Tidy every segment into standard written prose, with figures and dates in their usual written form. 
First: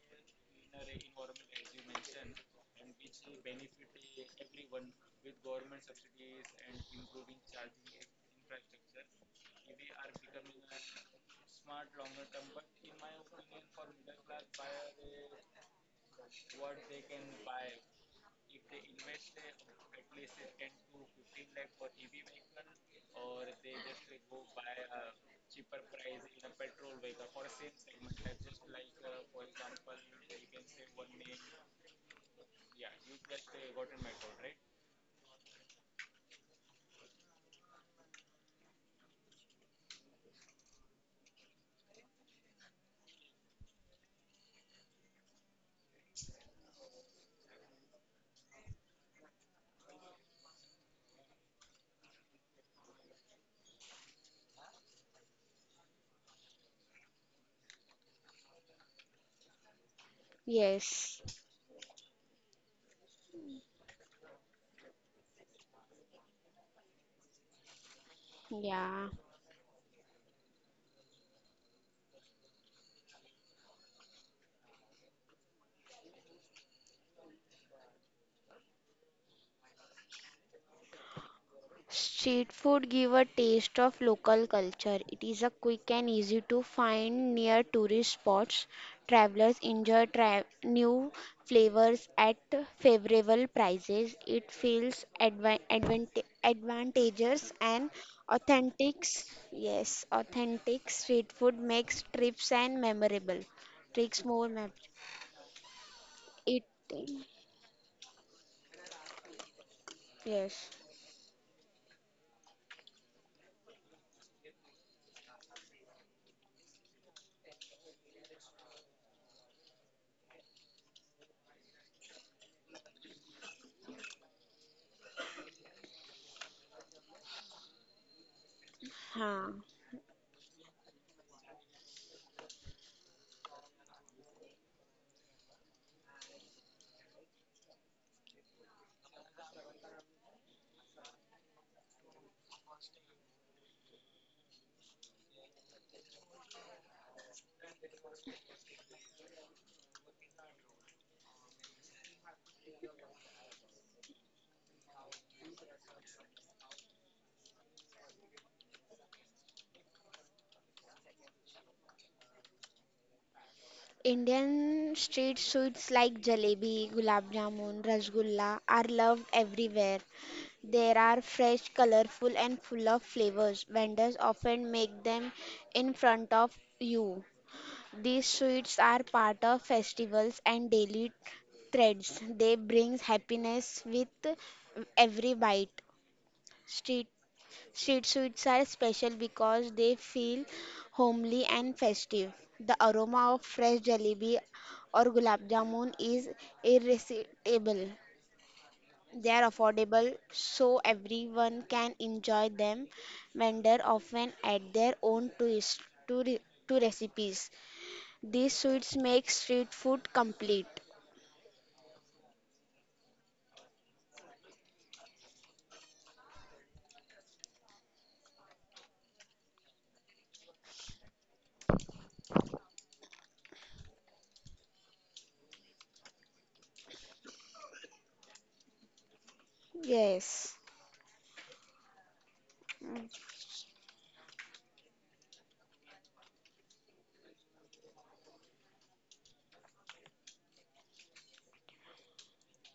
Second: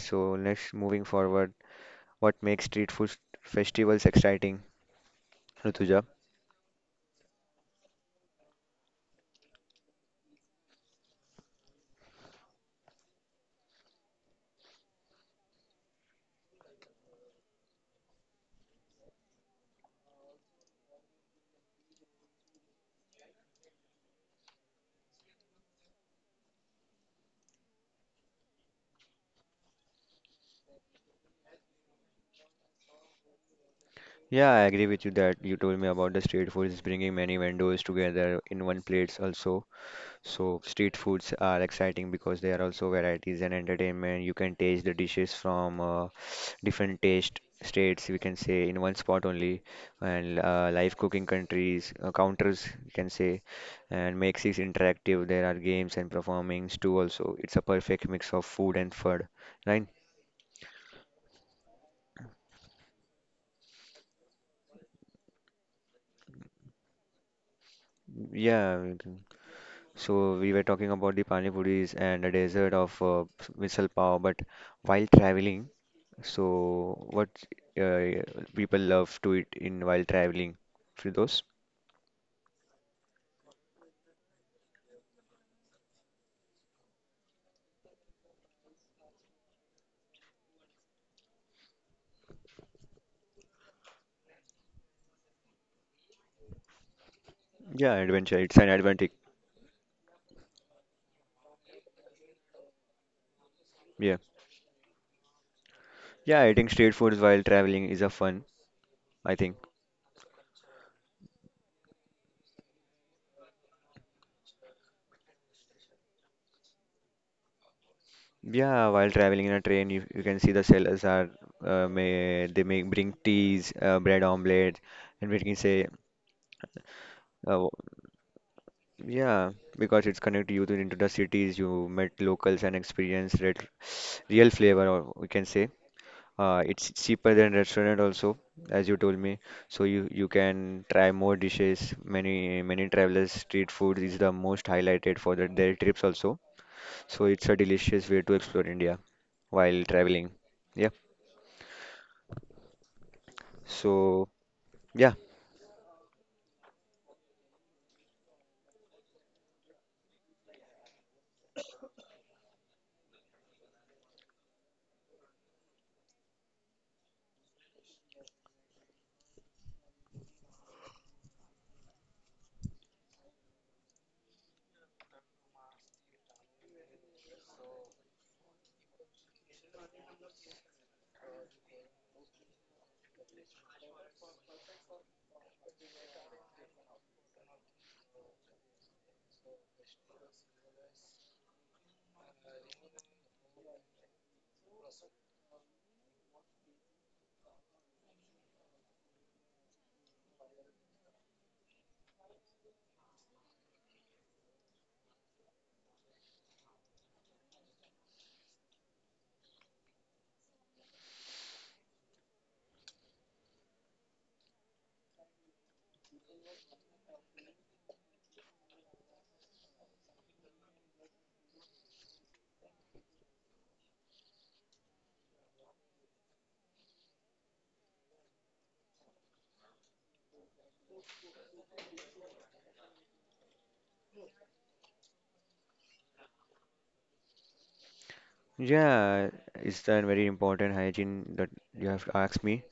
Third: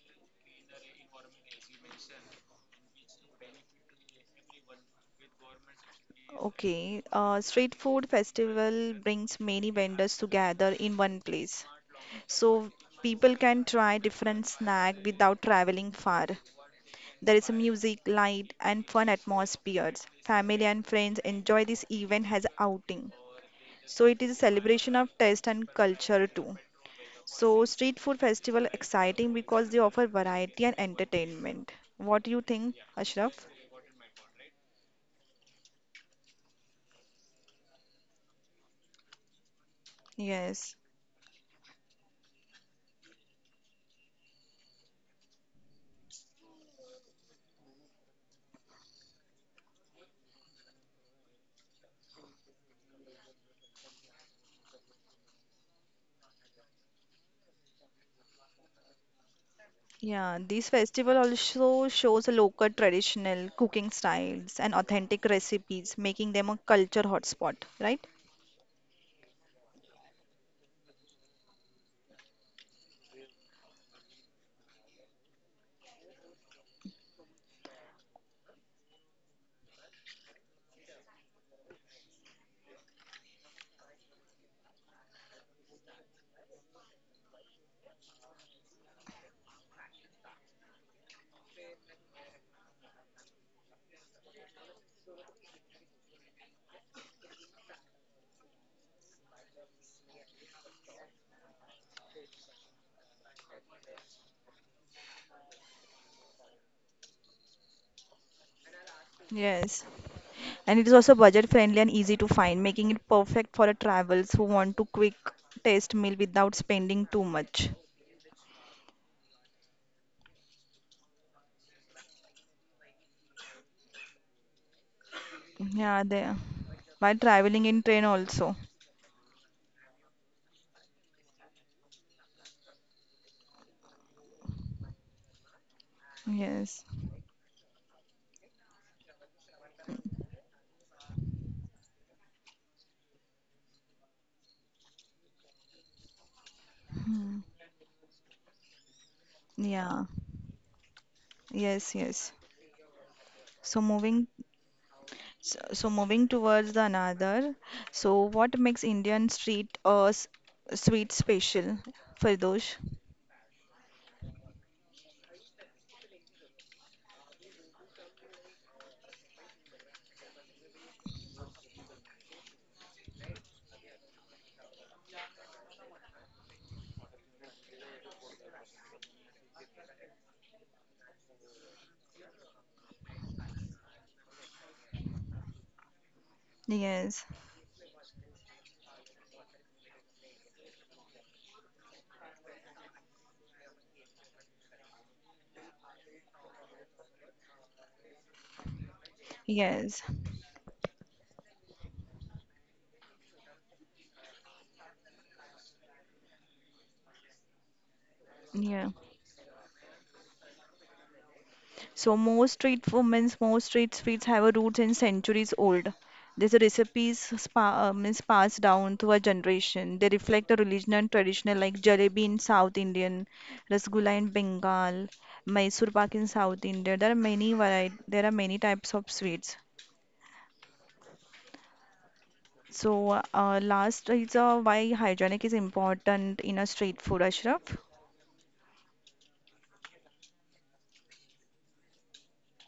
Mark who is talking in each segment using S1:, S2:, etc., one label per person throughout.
S1: So next, moving forward, what makes street food festivals exciting, Rutuja?
S2: Okay, street food festival brings many vendors together in one place, so people can try different snack without traveling far. There is music, light, and fun atmospheres. Family and friends enjoy this event as outing. So it is a celebration of taste and culture too. So street food festival exciting because they offer variety and entertainment. What do you think, Ashraf?
S1: Yeah, I agree with you that you told me about the street food is bringing many vendors together in one place also. So
S2: Yes.
S1: street foods are exciting because they are also varieties and entertainment. You can taste the dishes from different taste states, we can say, in one spot only, and live cooking countries counters, you can say, and makes it interactive. There are games and performings too. Also, it's a perfect mix of food and fun, right?
S2: Yeah, these
S3: Yes,
S2: festival also shows local traditional cooking styles and authentic recipes, making them a culture hotspot, right?
S1: Yeah.
S3: yeah.
S1: So we were talking about the pani puris and the dessert of misal pav, but while traveling. So, what uh, people love to eat in while traveling? Firdaus?
S3: Street food give a taste of local culture. It is a quick and easy to find near tourist spots. Travelers enjoy tra new flavors at favorable prices. It feels advantageous and
S1: Yeah, adventure. It's an
S3: authentic.
S1: advantage.
S3: Yes, authentic street food makes trips and memorable.
S1: Yeah.
S3: Trips more mem
S1: Yeah,
S3: it
S1: eating street foods while traveling is a fun, I think.
S2: Yes.
S3: yes.
S2: And it is also budget friendly and easy to find, making it perfect for a travels who want to quick taste meal without spending too much.
S1: Yeah, while traveling in a train, you can see the sellers are may they make bring teas, bread omelette, and we can say,
S2: Yeah, they by
S1: w-
S2: traveling in train also.
S3: Huh.
S1: yeah, because it's connected you to into the cities. You met locals and experience red, real flavor, or we can say. It's
S2: Yes.
S1: cheaper than restaurant also, as you told me. So you can try more dishes. Many travelers street food is the most highlighted for their trips also. So it's a
S2: Hmm.
S1: delicious way to explore India while
S2: Yeah.
S1: traveling. Yeah.
S2: Yes, yes. So
S1: So
S2: moving
S1: yeah,
S2: so moving towards the another, so what makes Indian street sweet special for those?
S3: Indian street sweets like jalebi, gulab jamun, rasgulla are loved everywhere. They are fresh, colorful, and full of flavors. Vendors often make them in front of you. These sweets are part of festivals and daily threads. They bring happiness with every bite. Street
S2: Yes,
S3: Street sweets are special because they feel homely and festive. The aroma of fresh jalebi or gulab jamun is irresistible. They are
S2: yes,
S3: affordable, so everyone can enjoy them. Vendors often add their own twist to, re- to recipes. These sweets
S2: yeah.
S3: make street food complete.
S2: So most street food means most street sweets have a roots in centuries old. These recipes means passed down through a generation. They reflect a religion and traditional like jalebi in South Indian, rasgulla in Bengal, Mysore pak in South India. There are many variety. There are many types of sweets.
S3: Yes. Mm.
S2: So, last is why hygienic is important in a street food, Ashraf.
S1: yeah. It's a very important hygiene that you have asked me.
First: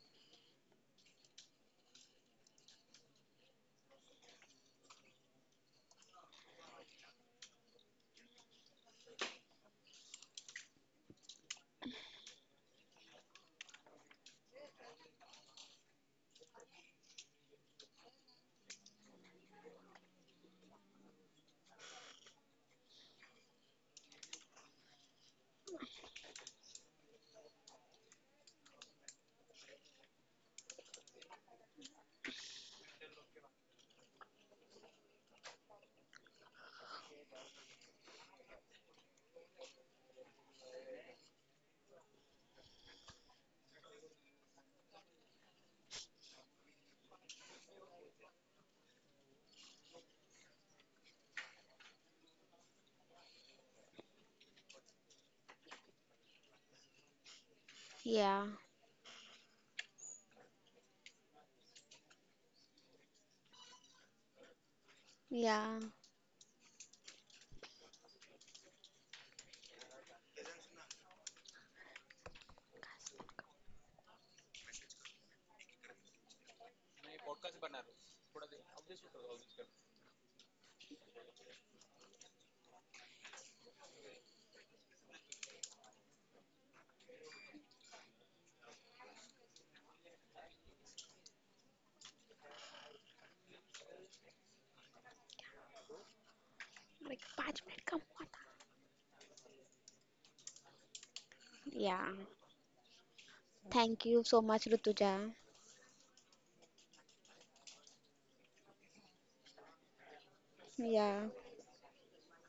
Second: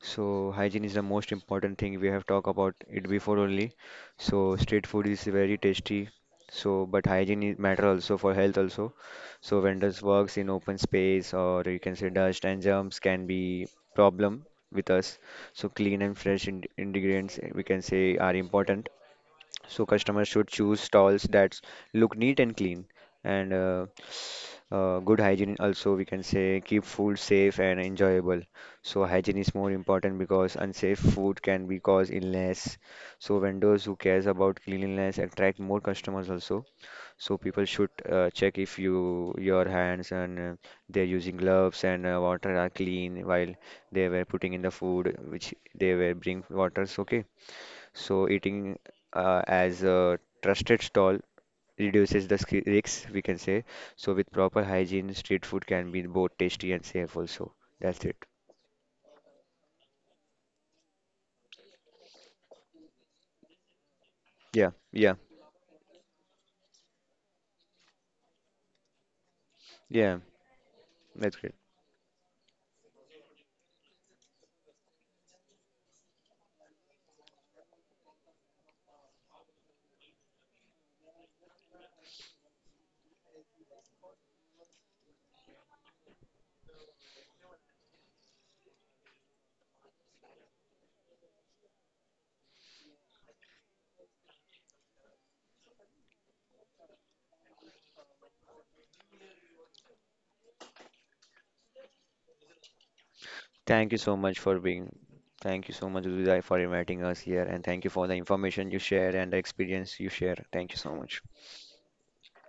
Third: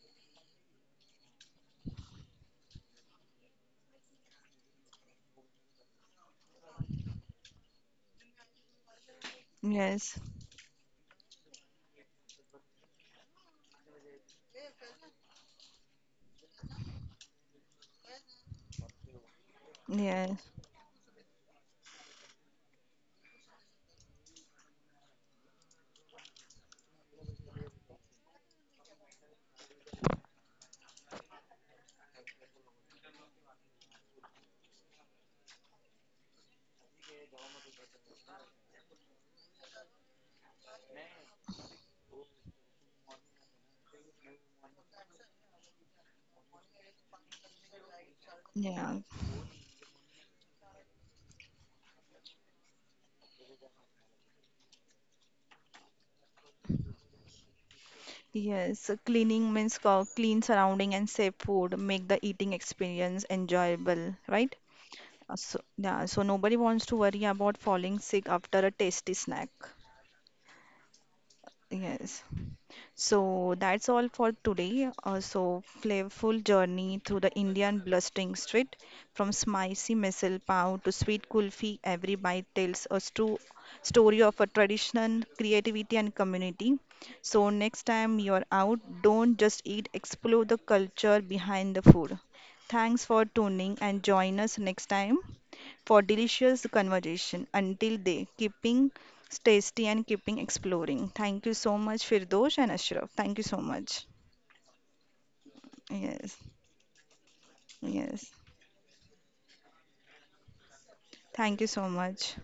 S1: So hygiene is the most important thing we have talked about it before only. So street food is very tasty. So but hygiene is matter also for health also. So vendors
S2: Yes,
S1: works in open space or you can say dust and germs can be problem with us. So clean and fresh in ingredients we can say are important. So customers
S2: yes,
S1: should choose stalls that look neat and clean and good hygiene also we can say keep food safe and enjoyable. So hygiene is more important because unsafe food can be cause illness. So vendors who cares about cleanliness attract more customers also. So people should check if you your hands and they're using gloves and water are clean while they were putting in the food which they were bring waters okay. So eating
S2: yeah,
S1: as a trusted stall reduces the risks, we can say. So with proper hygiene, street food can be both tasty and safe also. That's it.
S3: Yeah.
S2: yes. Cleaning means clean surrounding and safe food make the eating experience enjoyable, right?
S1: Yeah, yeah,
S3: Yeah.
S2: Yeah, so nobody wants to worry about falling sick after a tasty snack.
S1: yeah. That's great.
S2: Yes. So that's all for today. So flavorful journey through the Indian blustering street, from spicy misal pav to sweet kulfi. Every bite tells a true story of a tradition, creativity, and community. So next time you're out, don't just eat. Explore the culture behind the food. Thanks for tuning and join us next time for delicious
S3: Like,
S2: conversation.
S3: पाँच minute कम
S2: Until
S3: हुआ
S2: then, keeping tasty and keeping exploring. Thank you
S3: था.
S2: so much,
S3: Yeah.
S2: Firdosh and Ashraf. Thank you so
S1: Thank you
S3: Thank
S2: much.
S1: so
S3: you
S1: much
S3: so
S1: for
S3: much,
S1: being.
S3: Rutuja.
S1: Thank you so much,
S2: Yes,
S1: Udai, for inviting us here, and thank you for the
S2: yes.
S1: information you share and the experience you share. Thank you so much.
S3: Yeah.
S2: Thank you so much.